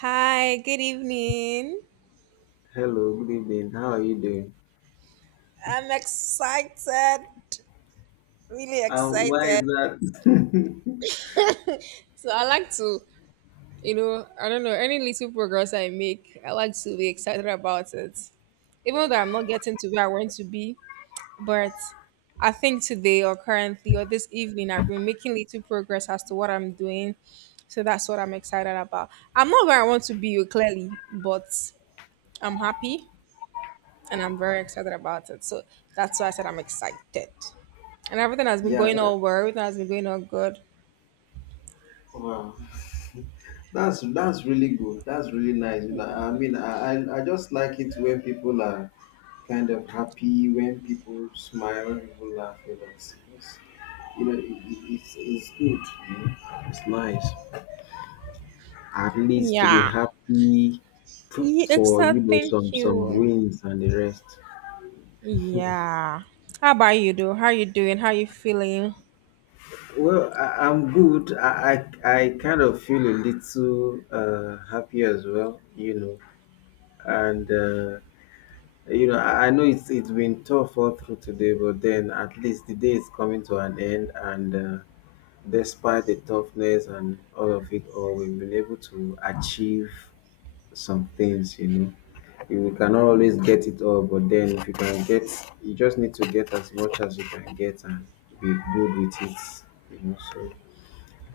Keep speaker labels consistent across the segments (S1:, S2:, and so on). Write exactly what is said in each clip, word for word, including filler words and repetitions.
S1: Hi, good evening.
S2: Hello, good evening. How are you doing?
S1: I'm excited, really
S2: And why
S1: excited.
S2: is that?
S1: So I like to, you know, I don't know, any little progress I make, I like to be excited about it. Even though I'm not getting to where I want to be, but I think today or currently or this evening I've been making little progress as to what I'm doing. So that's what I'm excited about. I'm not where I want to be, oh, clearly, but I'm happy and I'm very excited about it. So that's why I said I'm excited. And everything has been
S2: Yeah,
S1: going
S2: that
S1: all well. Everything has been going all good.
S2: wow. That's that's really good. That's really nice. You know, I mean, I, I I just like it when people are kind of happy, when people smile, when people laugh. You know, it's, it's- you know, it, it- it's it's good. You know, it's nice. At least to be
S1: Yeah.
S2: happy f-
S1: Yeah,
S2: for you
S1: exact.
S2: know
S1: Thank
S2: some some
S1: you.
S2: wins and the rest.
S1: Yeah. How about you, though? How you doing? How you feeling?
S2: Well, I, I'm good. I, I I kind of feel a little uh, happy as well, you know. And uh, you know, I, I know it's it's been tough all through today, but then at least the day is coming to an end. And uh, despite the toughness and all of it, all we've been able to achieve some things, you know. You cannot always get it all, but then if you can get, you just need to get as much as you can get and be good with it, you know. So.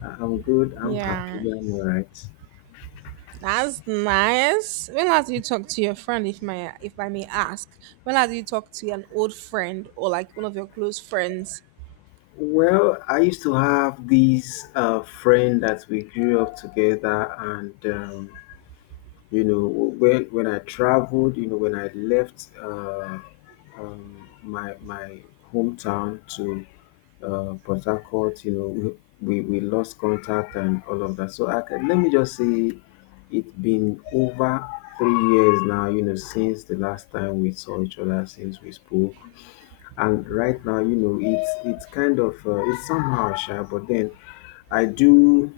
S2: I- am good. I'm happy.
S1: Yeah,
S2: I'm all right.
S1: that's nice. When last did you talk to your friend, if my if I may ask? When last did you talk to an old friend or like one of your close friends?
S2: Well, I used to have this uh, friend that we grew up together, and um, you know, when when I traveled, you know, when I left uh, um, my my hometown to uh, Port Harcourt, you know, we, we we lost contact and all of that. So I can, let me just say, it's been over three years now, you know, since the last time we saw each other, since we spoke, and right now you know it's it's kind of uh, it's somehow shy, but then I do,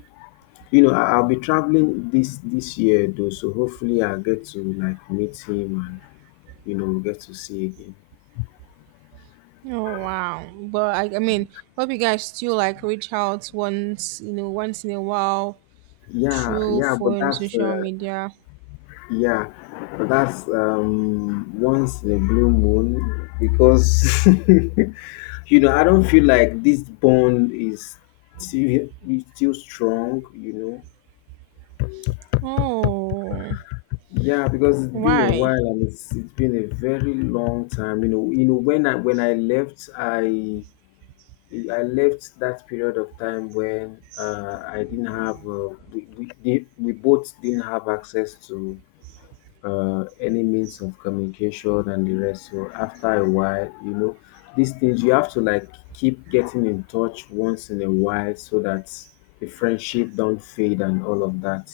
S2: you know, I, I'll be traveling this this year though, so hopefully I get to like meet him and you know get to see again.
S1: Oh wow! But I, I mean, hope you guys still like reach out once you know once in a while
S2: yeah
S1: through
S2: yeah but
S1: phone,
S2: that's uh,
S1: social media.
S2: yeah, but that's um once in a blue moon, because you know I don't feel like this bond is still, is still strong, you know.
S1: Oh,
S2: Yeah, because it's been a
S1: why?
S2: while and it's it's been a very long time. You know, you know when I when I left, I I left that period of time when uh, I didn't have uh, we we, did- we both didn't have access to uh, any means of communication and the rest. So after a while, you know, these things you have to like keep getting in touch once in a while so that the friendship don't fade and all of that.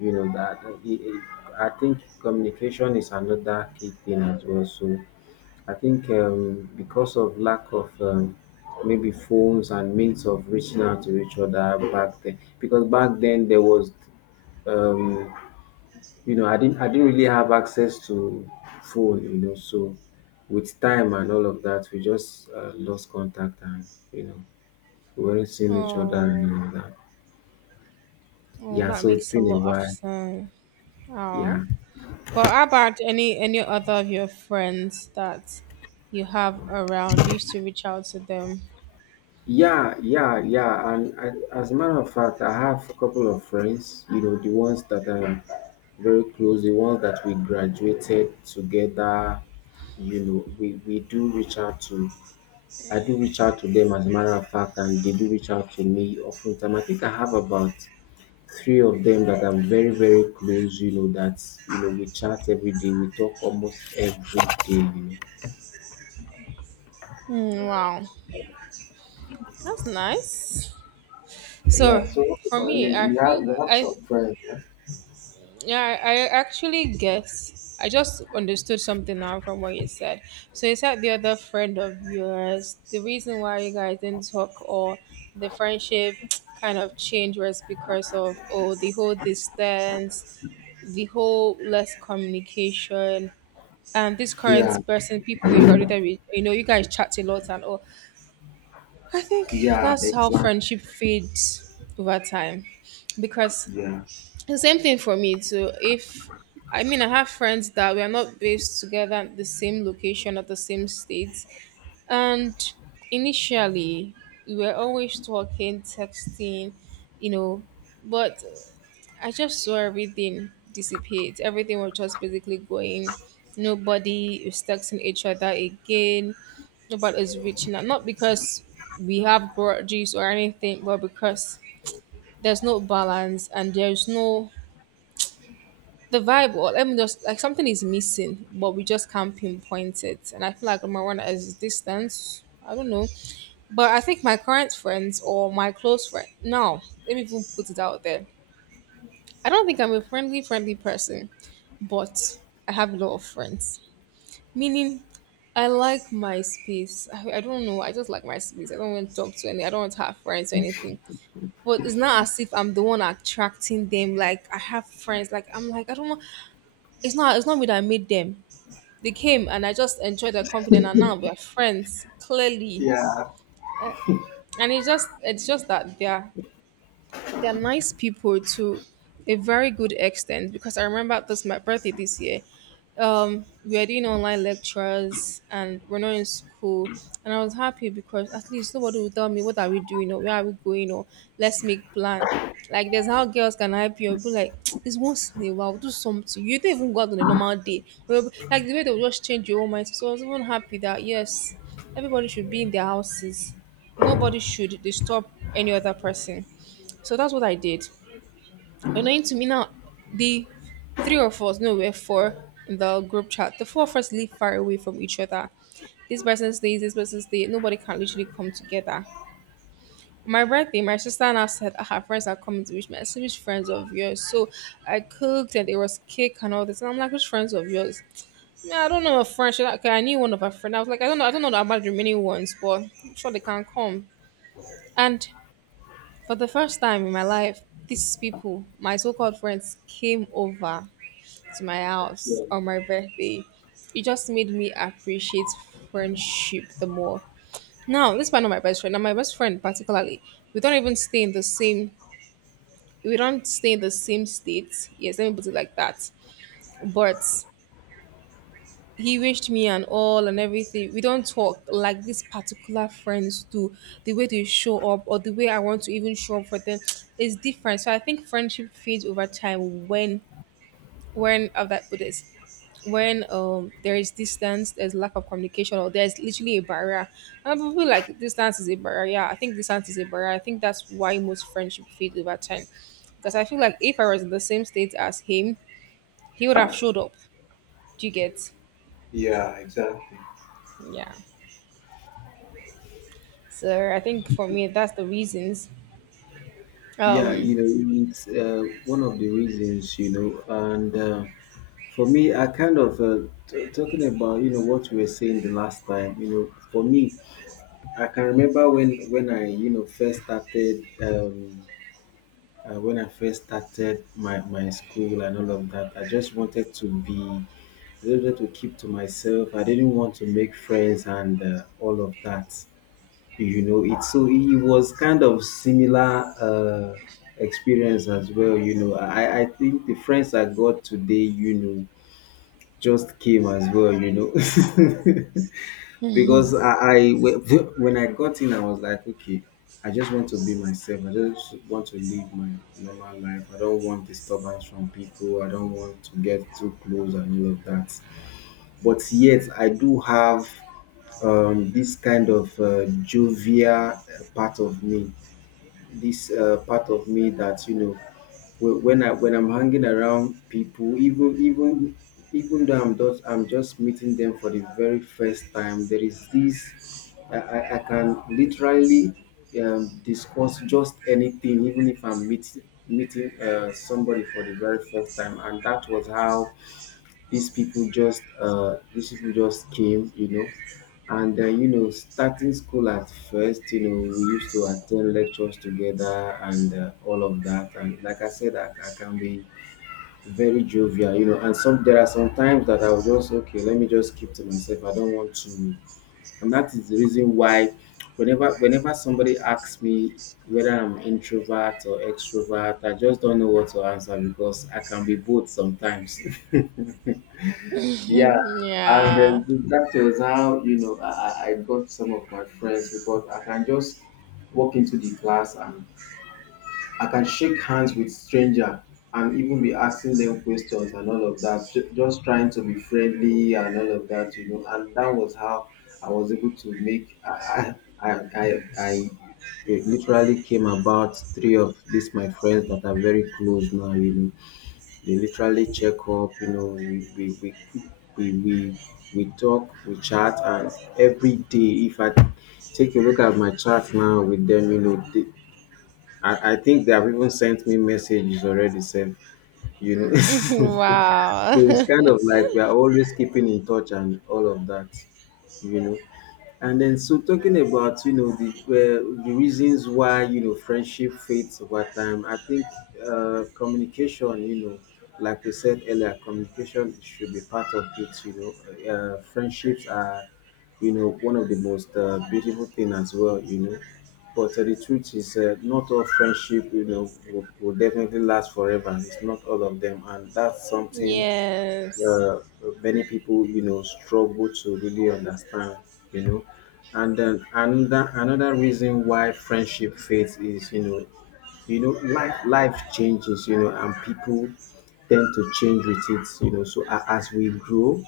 S2: You know that uh, it, it, I think communication is another key thing as well. So I think um, because of lack of um, maybe phones and means of reaching out to each other back then, because back then there was. Um, you know, I didn't I didn't really have access to phone, you know, so with time and all of that, we just uh, lost contact and, you know, we weren't seeing each other and
S1: Oh,
S2: all of that.
S1: oh,
S2: Yeah,
S1: that
S2: so it's
S1: makes a
S2: been a
S1: lot of
S2: while.
S1: sense. Oh,
S2: Yeah.
S1: but how about any any other of your friends that you have around? You used to reach out to them.
S2: Yeah, yeah, yeah. And I, as a matter of fact, I have a couple of friends, you know, the ones that are very close, the ones that we graduated together, you know, we, we do reach out to I do reach out to them as a matter of fact, and they do reach out to me often time. I think I have about three of them that I'm very, very close, you know, that you know, we chat every day, we talk almost every day, you know.
S1: Mm, wow, that's nice.
S2: Yeah,
S1: So
S2: so what
S1: for
S2: about
S1: me,
S2: you?
S1: I
S2: You
S1: feel
S2: have you have
S1: I.
S2: some friends, huh?
S1: Yeah, I, I actually guess. I just understood something now from what you said. So you said the other friend of yours, the reason why you guys didn't talk or the friendship kind of changed was because of oh the whole distance, the whole less communication, and this current
S2: Yeah,
S1: person, people you got with, you know, you guys chat a lot and all. I think
S2: yeah,
S1: that's how
S2: exactly.
S1: friendship fades over time because
S2: Yeah.
S1: the same thing for me too. If I mean, I have friends that we are not based together at the same location or the same states, and initially we were always talking, texting, you know, but I just saw everything dissipate. Everything was just basically going. Nobody is texting each other again. Nobody is reaching out. Not because we have grudges or anything, but because there's no balance and there's no the vibe or let me just like something is missing, but we just can't pinpoint it. And I feel like number one is distance, I don't know. But I think my current friends or my close friend, no, let me even put it out there, I don't think I'm a friendly friendly person, but I have a lot of friends, meaning I like my space. I, I don't know, I just like my space. I don't want to talk to any, I don't want to have friends or anything, but it's not as if I'm the one attracting them. Like I have friends. Like I'm like I don't want. It's not. It's not me that made them. They came and I just enjoyed their company and now we're friends clearly.
S2: Yeah,
S1: Uh, and it's just it's just that they're they're nice people to a very good extent because I remember this my birthday this year. Um we are doing online lectures and we're not in school, and I was happy because at least nobody will tell me what are we doing or where are we going or let's make plan. Like there's how girls can hype you up, be like, it's once in a while, do something, you don't even go out on a normal day. Well, like the way they'll just change your own mind. So I was even happy that yes, everybody should be in their houses. Nobody should disturb any other person. So that's what I did. Annoying to me now. The three of us, no, we're four in the group chat. The four of us live far away from each other. This person stays, this person stays. Nobody can literally come together. On my birthday, my sister now said, "Ah, her friends are coming to wish me." I said, which friends of yours? So I cooked and there was cake and all this. And I'm like, which friends of yours? Yeah, I don't know a friend. She's like, okay, I knew one of her friends. I was like, I don't know, I don't know about the remaining ones, but I'm sure they can come. And for the first time in my life, these people, my so-called friends, came over to my house
S2: yeah,
S1: on my birthday. It just made me appreciate friendship the more. Now, this man of my best friend, and my best friend particularly, we don't even stay in the same, we don't stay in the same state. Yes, let me put it like that. But he wished me and all and everything. We don't talk like these particular friends do. The way they show up or the way I want to even show up for them is different. So I think friendship fades over time when when of that with this. When um there is distance, there's lack of communication, or there's literally a barrier. And I feel like distance is a barrier. Yeah, I think distance is a barrier. I think that's why most friendship fade over time. Because I feel like if I was in the same state as him, he would have showed up. Do you get?
S2: yeah, exactly.
S1: Yeah. So I think for me that's the reasons.
S2: Yeah, you
S1: Um
S2: know, it's uh, one of the reasons, you know, and uh, for me, I kind of uh, t- talking about you know what we were saying the last time. You know, for me, I can remember when when I you know first started um, uh, when I first started my my school and all of that. I just wanted to be, I just wanted to keep to myself. I didn't want to make friends and uh, all of that. You know, it so it was kind of similar. Uh, experience as well, you know. I i think the friends I got today, you know, just came as well, you know, because I, I when I got in, I was like, okay, I just want to be myself. I just want to live my normal life. I don't want disturbance from people. I don't want to get too close and all of that. But yet, I do have um, this kind of uh, jovial uh, part of me, this uh, part of me that you know wh- when I when I'm hanging around people, even even even though I'm just I'm just meeting them for the very first time, there is this I, I I can literally um, discuss just anything, even if I'm meeting meeting uh, somebody for the very first time, and that was how these people just uh, these people just came, you know. And uh, you know, starting school at first, you know, we used to attend lectures together and uh, all of that. And like I said, I, I can be very jovial, you know. And some there are some times that I will just okay, let me just keep to myself. I don't want to, and that is the reason why, whenever whenever somebody asks me whether I'm introvert or extrovert, I just don't know what to answer because I can be both sometimes. Yeah, and
S1: yeah.
S2: then that was how you know I, I I got some of my friends because I can just walk into the class and I can shake hands with stranger and even be asking them questions and all of that, ju- just trying to be friendly and all of that, you know. And that was how I was able to make. I I I, I, I it literally came about three of these my friends that are very close now, you know. They literally check up, you know, we we we we we we talk, we chat and every day if I take a look at my chat now with them, you know, they, I, I think they have even sent me messages already self, you know. so
S1: wow.
S2: it's kind of like we are always keeping in touch and all of that, you know. And then, so talking about you know the uh, the reasons why you know friendship fades over time, I think uh, communication, you know, like we said earlier, communication should be part of it. You know, uh, friendships are you know one of the most uh, beautiful thing as well. You know, but uh, the truth is, uh, not all friendship you know will, will definitely last forever. It's not all of them, and that's something
S1: yes.
S2: uh, many people you know struggle to really understand, you know. And then another another reason why friendship fades is, you know, you know life life changes, you know, and people tend to change with it, you know. So a- as we grow,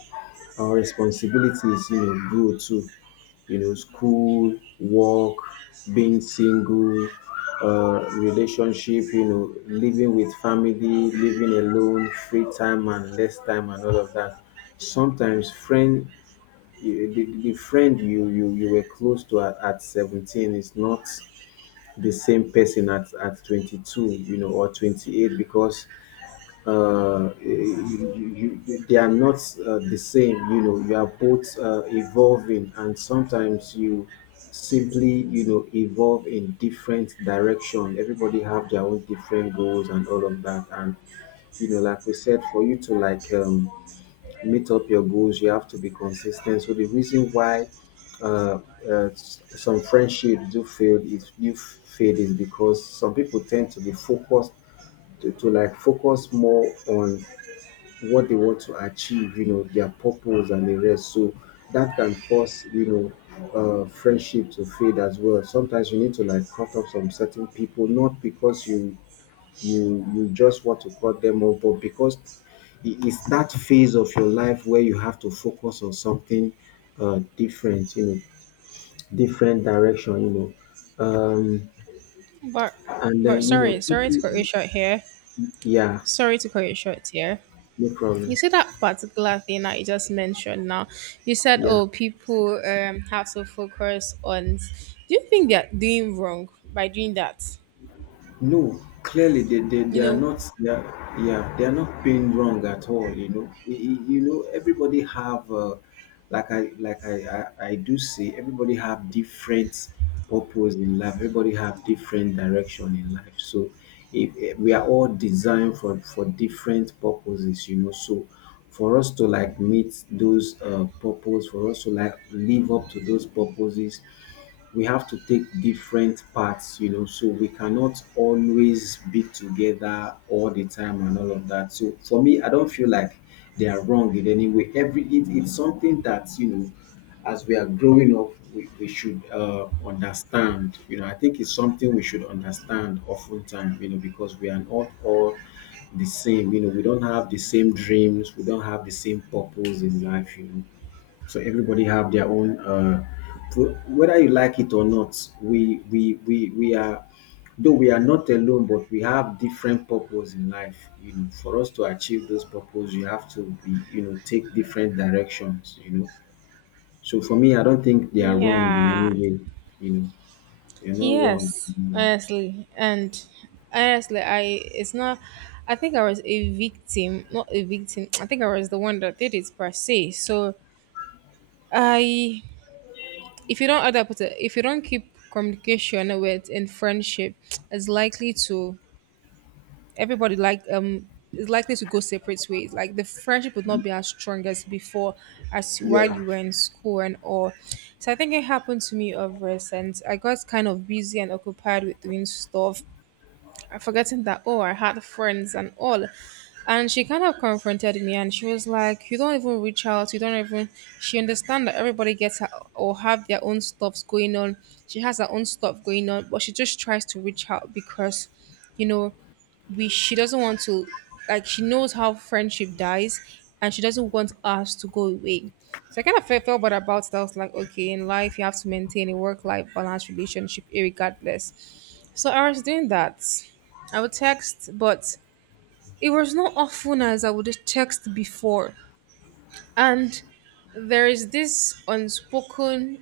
S2: our responsibilities, you know, grow too. You know, school, work, being single, uh, relationship, you know, living with family, living alone, free time and less time and all of that. Sometimes friend, you- the, the friend you, you you were close to at, at seventeen is not the same person at, at twenty-two, you know, or twenty-eight, because uh, you, you, they are not uh, the same. You know, you are both uh, evolving, and sometimes you simply, you know, evolve in different direction. Everybody have their own different goals and all of that. And you know, like we said, for you to like um, meet up your goals, you have to be consistent. So the reason why uh, uh, s- some friendships do fail is do fade is because some people tend to be focused to, to like focus more on what they want to achieve, you know, their purpose and the rest. So that can cause, you know, uh, friendship to fade as well. Sometimes you need to like cut off some certain people, not because you you you just want to cut them off, but because it is that phase of your life where you have to focus on something uh, different, you know, different direction, you know. Um,
S1: But
S2: and then,
S1: but
S2: you know,
S1: sorry, sorry to cut you
S2: people,
S1: short here.
S2: yeah,
S1: Sorry to cut you short here.
S2: no
S1: You
S2: problem.
S1: see that particular thing that you just mentioned now. You said,
S2: Yeah.
S1: "Oh, people um have to focus on." Do you think they're doing wrong by doing that?
S2: No, clearly they, they, they
S1: You
S2: are
S1: know?
S2: not, they are, yeah, they are not being wrong at all. You know, I- I- you know everybody have uh, like I like I, I I do say everybody have different purpose in life. Everybody have different direction in life. So if, eh, we are all designed for for different purposes, you know. So for us to like meet those uh, purpose, for us to like live up to those purposes we have to take different paths, you know, so we cannot always be together all the time and all of that. So for me, I don't feel like they are wrong in any way. Every it, it's something that, you know, as we are growing up, we, we should uh, understand. You know, I think it's something we should understand oftentimes. You know, because we are not all the same. You know, we don't have the same dreams. We don't have the same purpose in life. You know, so everybody have their own, uh, pro- whether you like it or not, we we we we are, though we are not alone, but we have different purpose in life. You know, for us to achieve those purpose, you have to be, you know, take different directions. You know, so for me, I don't think they are wrong in any
S1: Yeah.
S2: way. You know, they're not wrong.
S1: Yes.
S2: In any way.
S1: Honestly, and honestly, I it's not. I think I was a victim, not a victim. I think I was the one that did it per se. So I, if you don't adapt, it, if you don't keep communication with in friendship, it's likely to everybody like um is likely to go separate ways. Like the friendship would not be as strong as before, as while
S2: Yeah,
S1: you were in school and all. So I think it happened to me of recent. I got kind of busy and occupied with doing stuff. I forgetting that oh I had friends and all. And she kind of confronted me and she was like, you don't even reach out, you don't even, she understand that everybody gets her or have their own stuffs going on. She has her own stuff going on, but she just tries to reach out because, you know, we she doesn't want to, like she knows how friendship dies and she doesn't want us to go away. So I kind of felt, felt bad about it. I was like, okay, in life you have to maintain a work-life balance relationship, eh, regardless. So I was doing that. I would text, but it was not often as I would text before. And there is this unspoken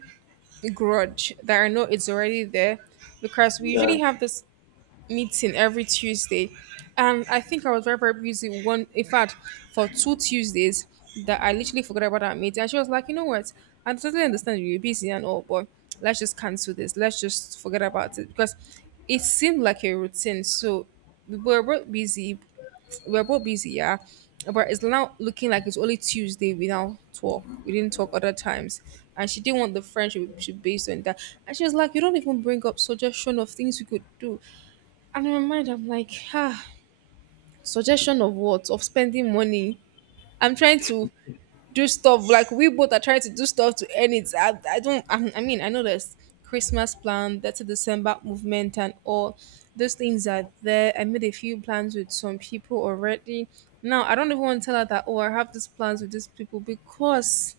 S1: grudge that I know it's already there because we
S2: yeah.
S1: usually have this meeting every Tuesday. And I think I was very, very busy one in fact for two Tuesdays that I literally forgot about that meeting. And she was like, you know what? I totally understand you're busy and all, but let's just cancel this. Let's just forget about it. Because it seemed like a routine. So we were both busy. We were both busy, yeah. But it's now looking like it's only Tuesday we now talk. We didn't talk other times. And she didn't want the friendship to be based on that. And she was like, you don't even bring up suggestion of things we could do. And in my mind, I'm like, ah, suggestion of what? Of spending money. I'm trying to do stuff. Like we both are trying to do stuff to earn it. I, I don't. I, I mean, I know there's Christmas plan, that's a December movement, and all those things are there. I made a few plans with some people already. Now I don't even want to tell her that. Oh, I have these plans with these people because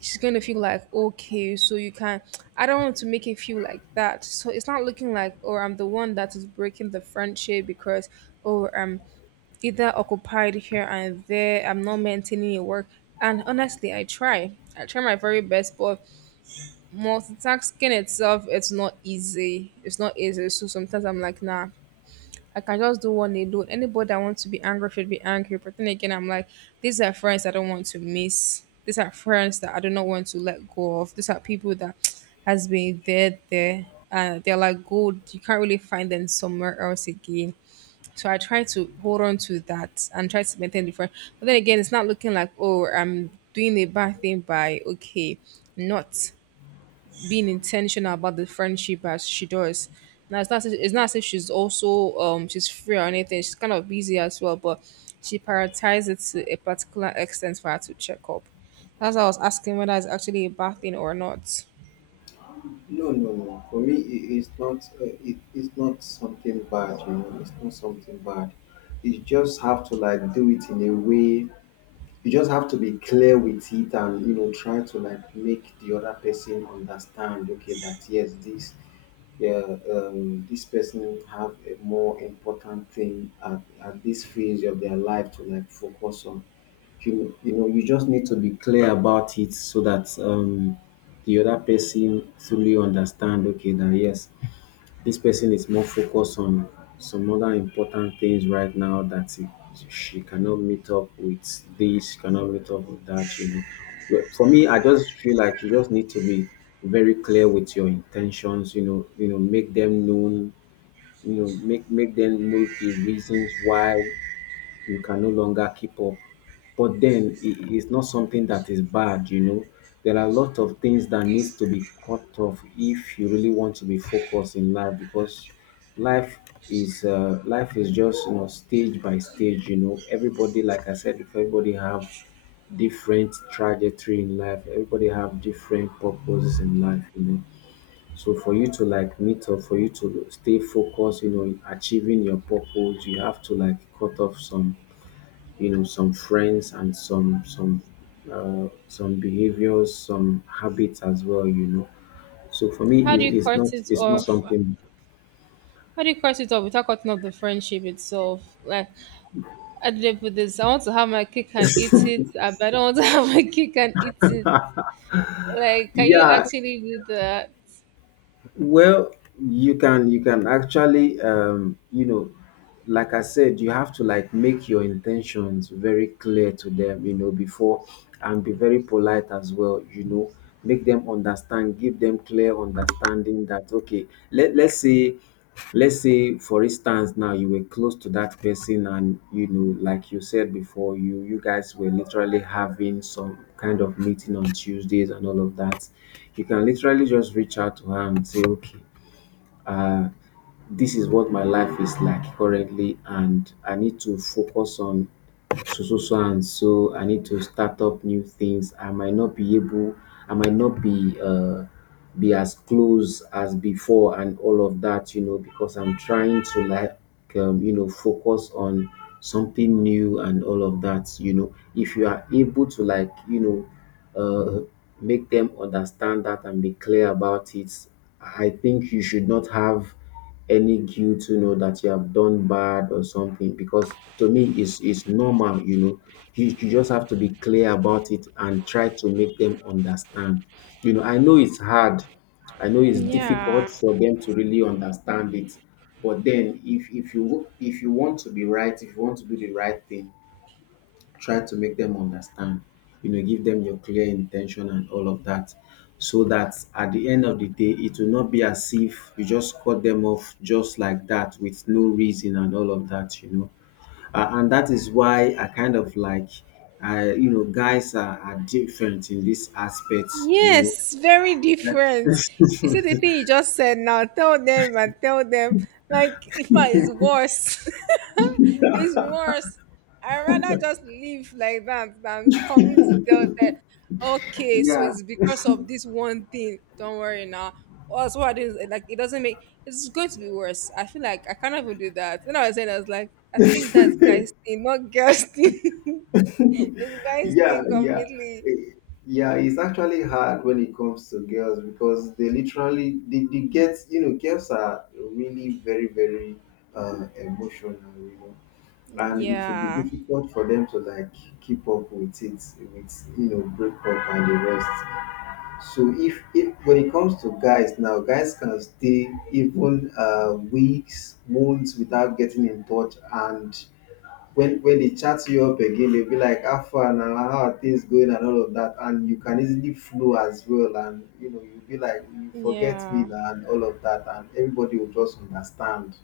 S1: she's going to feel like okay so you can, I don't want to make it feel like that. So it's not looking like or I'm the one that is breaking the friendship because or I'm either occupied here and there, I'm not maintaining your work. And honestly, i try i try my very best, but multitasking itself, it's not easy, it's not easy. So sometimes I'm like, nah, I can just do one alone. Anybody I want to be angry should be angry. But then again, I'm like, these are friends I don't want to miss. These are friends that I do not want to let go of. These are people that has been there, there, and they're like gold. You can't really find them somewhere else again. So I try to hold on to that and try to maintain the friend. But then again, it's not looking like, oh, I'm doing a bad thing by, okay, not being intentional about the friendship as she does. Now it's not as- it's not as if she's also um she's free or anything. She's kind of busy as well, but she prioritizes it to a particular extent for her to check up. That's why I was asking whether it's actually a bad thing or not.
S2: No, no, no. For me, it is not. Uh, it is not something bad. You know, it's not something bad. You just have to like do it in a way, you just have to be clear with it, and you know try to like make the other person understand, okay, that yes, this yeah, um this person have a more important thing at, at this phase of their life to like focus on. You you know you just need to be clear about it so that um the other person fully understand, okay, that yes, this person is more focused on some other important things right now that he, she cannot meet up with this, she cannot meet up with that, you know. But for me, I just feel like you just need to be very clear with your intentions, you know, you know, make them known, you know, make make them know the reasons why you can no longer keep up. But then it is not something that is bad, you know. There are a lot of things that needs to be cut off if you really want to be focused in life, because life is uh, life is just, you know, stage by stage, you know. Everybody, like I said before, everybody have different trajectory in life. Everybody have different purposes in life, you know. So for you to like meet up, for you to stay focused, you know, in achieving your purpose, you have to like cut off some, you know, some friends and some some uh, some behaviors, some habits as well, you know. So for me
S1: How do
S2: it,
S1: you
S2: it's
S1: cut
S2: not,
S1: it
S2: it's not
S1: off?
S2: something.
S1: How do you cut it off without cutting off the friendship itself? Like, how do they put this? I want to have my cake and eat it. I but I don't want to have my cake and eat it. Like, can you
S2: Yeah,
S1: actually do that?
S2: well, you can you can actually um you know, like I said, you have to like make your intentions very clear to them, you know, before, and be very polite as well, you know. Make them understand, give them clear understanding that, okay, let, let's say, let's say for instance, now you were close to that person, and you know like you said before, you you guys were literally having some kind of meeting on Tuesdays and all of that. You can literally just reach out to her and say, okay, uh, this is what my life is like currently, and I need to focus on so so so and so. I need to start up new things. I might not be able. I might not be uh, be as close as before, and all of that, you know, because I'm trying to like um, you know, focus on something new and all of that. You know, if you are able to like, you know, uh, make them understand that and be clear about it, I think you should not have any guilt, you know, that you have done bad or something. Because to me, it's it's normal, you know. You, you just have to be clear about it and try to make them understand. You know, I know it's hard, I know it's difficult
S1: Yeah.
S2: for them to really understand it, but then if if you, if you want to be right, if you want to do the right thing, try to make them understand. You know, give them your clear intention and all of that, so that at the end of the day, it will not be as if you just cut them off just like that with no reason and all of that. You know, uh, and that is why I kind of like. I, you know, guys are, are different in this aspect, you know.
S1: Yes, very different. You see the thing you just said now, tell them and tell them, like if I is worse. It's worse. I rather just live like that than coming to tell them, okay, so
S2: Yeah,
S1: it's because of this one thing. Don't worry now. Also, what is like, it doesn't make, it's going to be worse. I feel like I can't even do that. When I was saying I was like, I think that's guys thing, not girls thing. It's guys
S2: yeah
S1: thing
S2: yeah
S1: completely.
S2: Eh, yeah, it's actually hard when it comes to girls because they literally they, they get, you know, girls are really very very uh emotional, you know, and it will be
S1: Yeah.
S2: difficult for them to like keep up with it, with, you know, breakup and the rest. So if if when it comes to guys, now guys can stay even uh weeks, months without getting in touch, and when when they chat you up again, they'll be like, "How far now? How are things going?" and all of that, and you can easily flow as well, and you know you'll be like, "You forget me
S1: Yeah,
S2: now," and all of that, and everybody will just understand.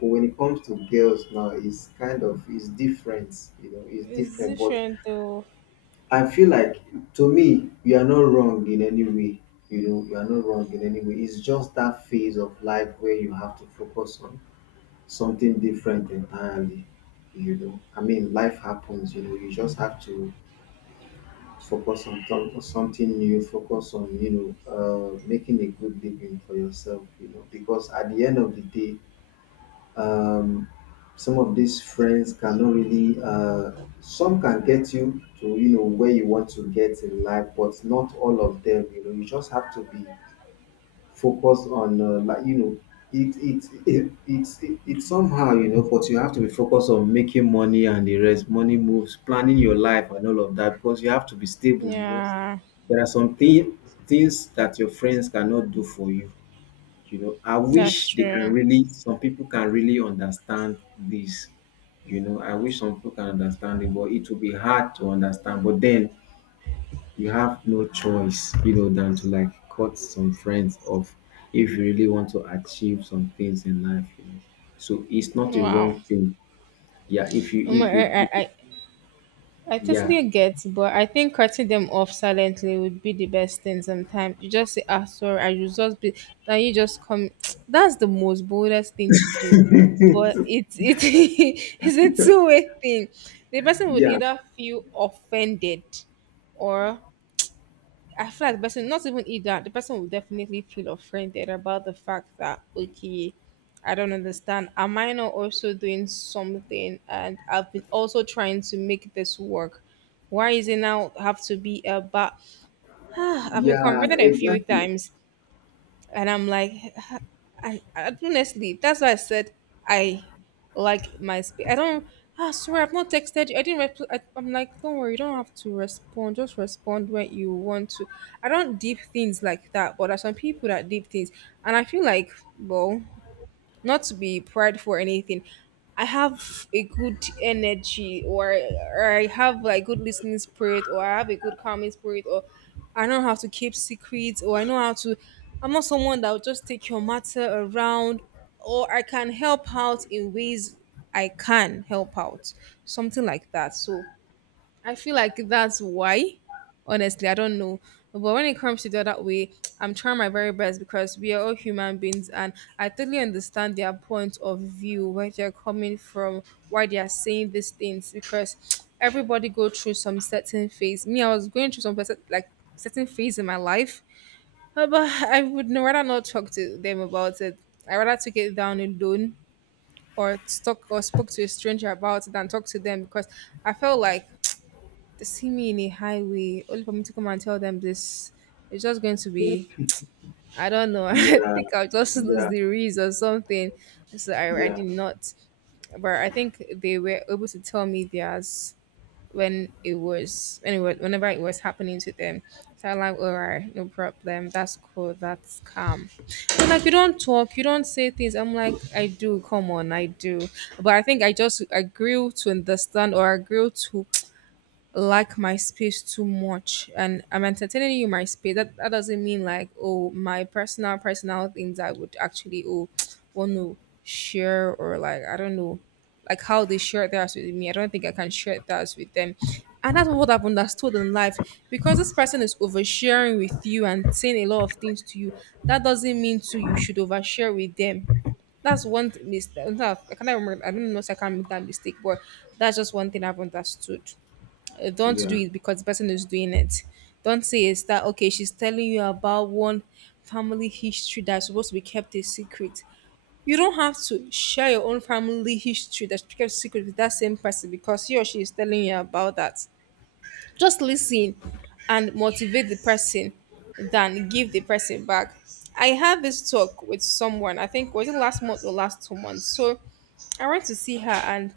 S2: But when it comes to girls now, it's kind of it's different, you know, it's
S1: it's
S2: different. But
S1: different though.
S2: I feel like, to me, you are not wrong in any way. You know, you are not wrong in any way. It's just that phase of life where you have to focus on something different entirely, you know. I mean, life happens, you know, you just have to focus on th- something new, focus on, you know, uh making a good living for yourself, you know, because at the end of the day um some of these friends cannot really uh some can get you to, you know, where you want to get in life, but not all of them, you know. You just have to be focus on uh, like, you know, it it it it's it, it's somehow, you know, but you have to be focused on making money and the rest, money moves, planning your life and all of that, because you have to be stable, you know.
S1: Yeah,
S2: There are some thing, things that your friends cannot do for you, you know. I
S1: that's
S2: wish they
S1: true.
S2: can really, some people can really understand this, you know. I wish some people can understand it, but it will be hard to understand, but then you have no choice, you know, than to like cut some friends off if you really want to achieve some things in life, you know. So it's not a
S1: Wow.
S2: wrong thing. Yeah, if you
S1: Um,
S2: if you
S1: I,
S2: if you,
S1: I, I
S2: yeah,
S1: totally get, but I think cutting them off silently would be the best thing sometimes. You just say, ah, sorry, I should just be, then you just come. That's the most boldest thing to do. But it, it's a two way thing. The person would
S2: yeah
S1: either feel offended, or I feel like the person, not even eat that, the person will definitely feel offended about the fact that, okay, I don't understand. Am I not also doing something? And I've been also trying to make this work. Why is it now have to be a but? I've been
S2: yeah
S1: confronted a few
S2: exactly,
S1: times and I'm like, and and honestly, that's why I said I like my space. I don't. I swear, I've not texted you. I didn't. Rep- I, I'm like, don't worry, you don't have to respond. Just respond when you want to. I don't deep things like that, but there's some people that deep things, and I feel like, well, not to be prideful or anything. I have a good energy, or, or I have like good listening spirit, or I have a good calming spirit, or I know how to keep secrets, or I know how to. I'm not someone that will just take your matter around, or I can help out in ways I can help out, something like that. So I feel like that's why. Honestly, I don't know. But when it comes to the other way, I'm trying my very best because we are all human beings and I totally understand their point of view, where they're coming from, why they are saying these things, because everybody go through some certain phase. Me, I was going through some perce- like certain phase in my life. Uh, But I would n- rather not talk to them about it. I rather take it down alone or talk or spoke to a stranger about it than talk to them because I felt like they see me in a highway only for me to come and tell them this, it's just going to be, I don't know. I
S2: yeah
S1: think I'll just lose
S2: yeah
S1: the reads or something. so i, I
S2: yeah
S1: did not, but I think they were able to tell me theirs when it was anyway whenever it was happening to them. So I'm like, all right, no problem, that's cool, that's calm. And like, you don't talk, you don't say things. I'm like, I do, come on, I do. But I think I just I grew to understand, or I grew to like my space too much, and I'm entertaining you in my space, that, that doesn't mean like, oh, my personal personal things I would actually, oh, want to share, or like, I don't know. Like how they share theirs with me, I don't think I can share theirs with them. And that's what I've understood in life. Because this person is oversharing with you and saying a lot of things to you, that doesn't mean to you should overshare with them. That's one mistake I can't remember, I don't know if I can make that mistake, but that's just one thing I've understood. uh, Don't
S2: yeah
S1: do it because the person is doing it. Don't say it's that, okay, she's telling you about one family history that's supposed to be kept a secret. You don't have to share your own family history that's kept secret with that same person because he or she is telling you about that. Just listen and motivate the person than give the person back. I had this talk with someone, I think was it last month or last two months. So I went to see her, and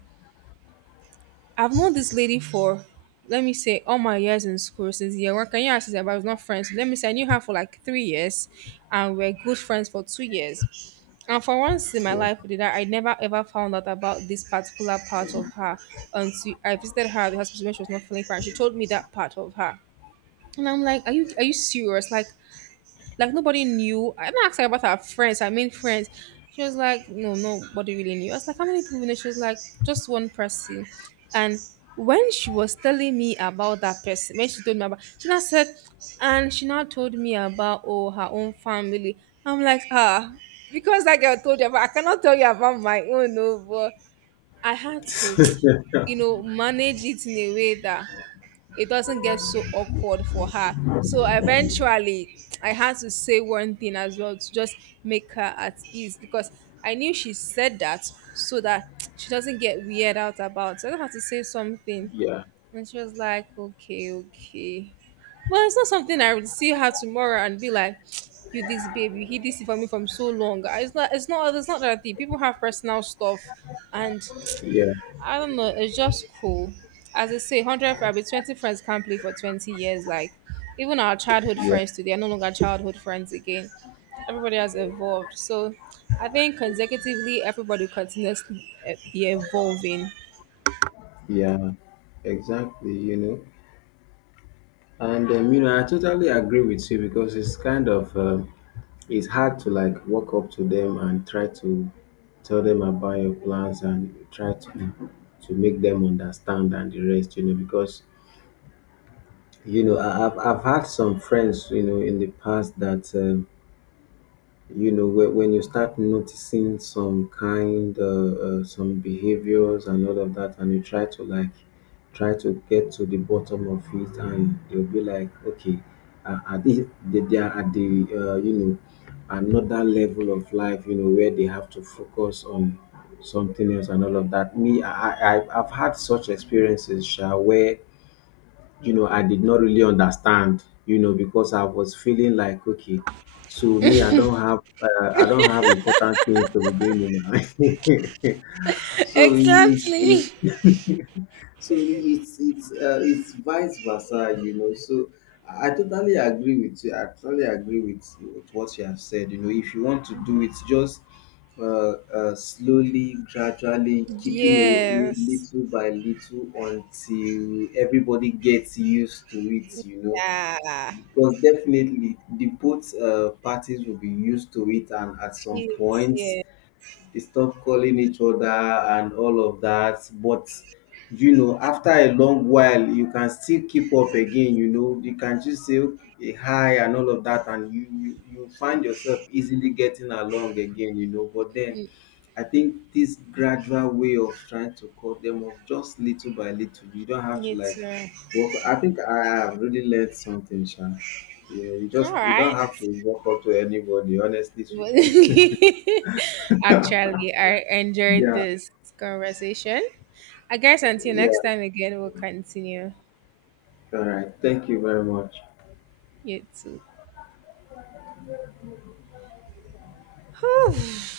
S1: I've known this lady for, let me say, all my years in school since year one. Can you ask that? But I was not friends? Let me say I knew her for like three years, and we are good friends for two years. And for once in my life did I, I never ever found out about this particular part of her until I visited her at the hospital when she was not feeling fine. She told me that part of her. And I'm like, are you are you serious? Like like nobody knew. I didn't ask her about her friends. I mean friends. She was like, no, nobody really knew. I was like, how many people know? She was like, just one person. And when she was telling me about that person, when she told me about, she now said, and she now told me about, oh, her own family. I'm like, ah, because that girl told you, but I cannot tell you about my own. No, but I had to, you know, manage it in a way that it doesn't get so awkward for her. So eventually, I had to say one thing as well to just make her at ease because I knew she said that so that she doesn't get weird out about. It. So I just had to say something,
S2: yeah
S1: and she was like, "Okay, okay." Well, it's not something I would see her tomorrow and be like, "You this babe, you hid this for me from so long." I- It's not. It's not. It's not that deep. People have personal stuff, and
S2: yeah
S1: I don't know. It's just cool. As I say, hundred probably twenty friends can't play for twenty years. Like even our childhood
S2: yeah
S1: friends today are no longer childhood friends again. Everybody has evolved. So I think consecutively, everybody continuously eh, be evolving.
S2: yeah exactly, you know. And um, you know, I totally agree with you because it's kind of um, it's hard to like walk up to them and try to tell them about your plans and try to to make them understand and the rest, you know. Because you know I, I've, I've had some friends, you know, in the past that um, you know, when, when you start noticing some kind uh, uh, some behaviors and all of that, and you try to like try to get to the bottom of it, and you'll be like, okay, uh, at this they, they are at the uh, you know, another level of life, you know, where they have to focus on something else and all of that. Me i, I i've I've had such experiences, Sha, where, you know, I did not really understand, you know, because I was feeling like, okay, so me, I don't have, uh, I don't have important things to be doing in my life. So it's
S1: Exactly.
S2: it, so it's it's uh, it's vice versa, you know. So I totally agree with you. I totally agree with, with what you have said. You know, if you want to do it, just uh, uh, slowly, gradually, keeping away
S1: Yes.
S2: little by little until everybody gets used to it. You know,
S1: Yeah.
S2: because definitely the both uh, parties will be used to it, and at some
S1: It's,
S2: point
S1: yeah.
S2: they stop calling each other and all of that. But you know, after a long while, you can still keep up again. You know, you can just say, okay, hi and all of that, and you you, you find yourself easily getting along again. You know, but then. I think this gradual way of trying to cut them off just little by little, you don't have
S1: Me
S2: to like
S1: too.
S2: work. I think I have really learned something, Sha. You know, you
S1: All
S2: just you don't
S1: right.
S2: have to walk up to anybody, honestly speaking.
S1: Actually, I enjoyed
S2: Yeah,
S1: this conversation. I guess until
S2: yeah.
S1: next time again, we'll continue.
S2: All right. Thank you very much.
S1: You too.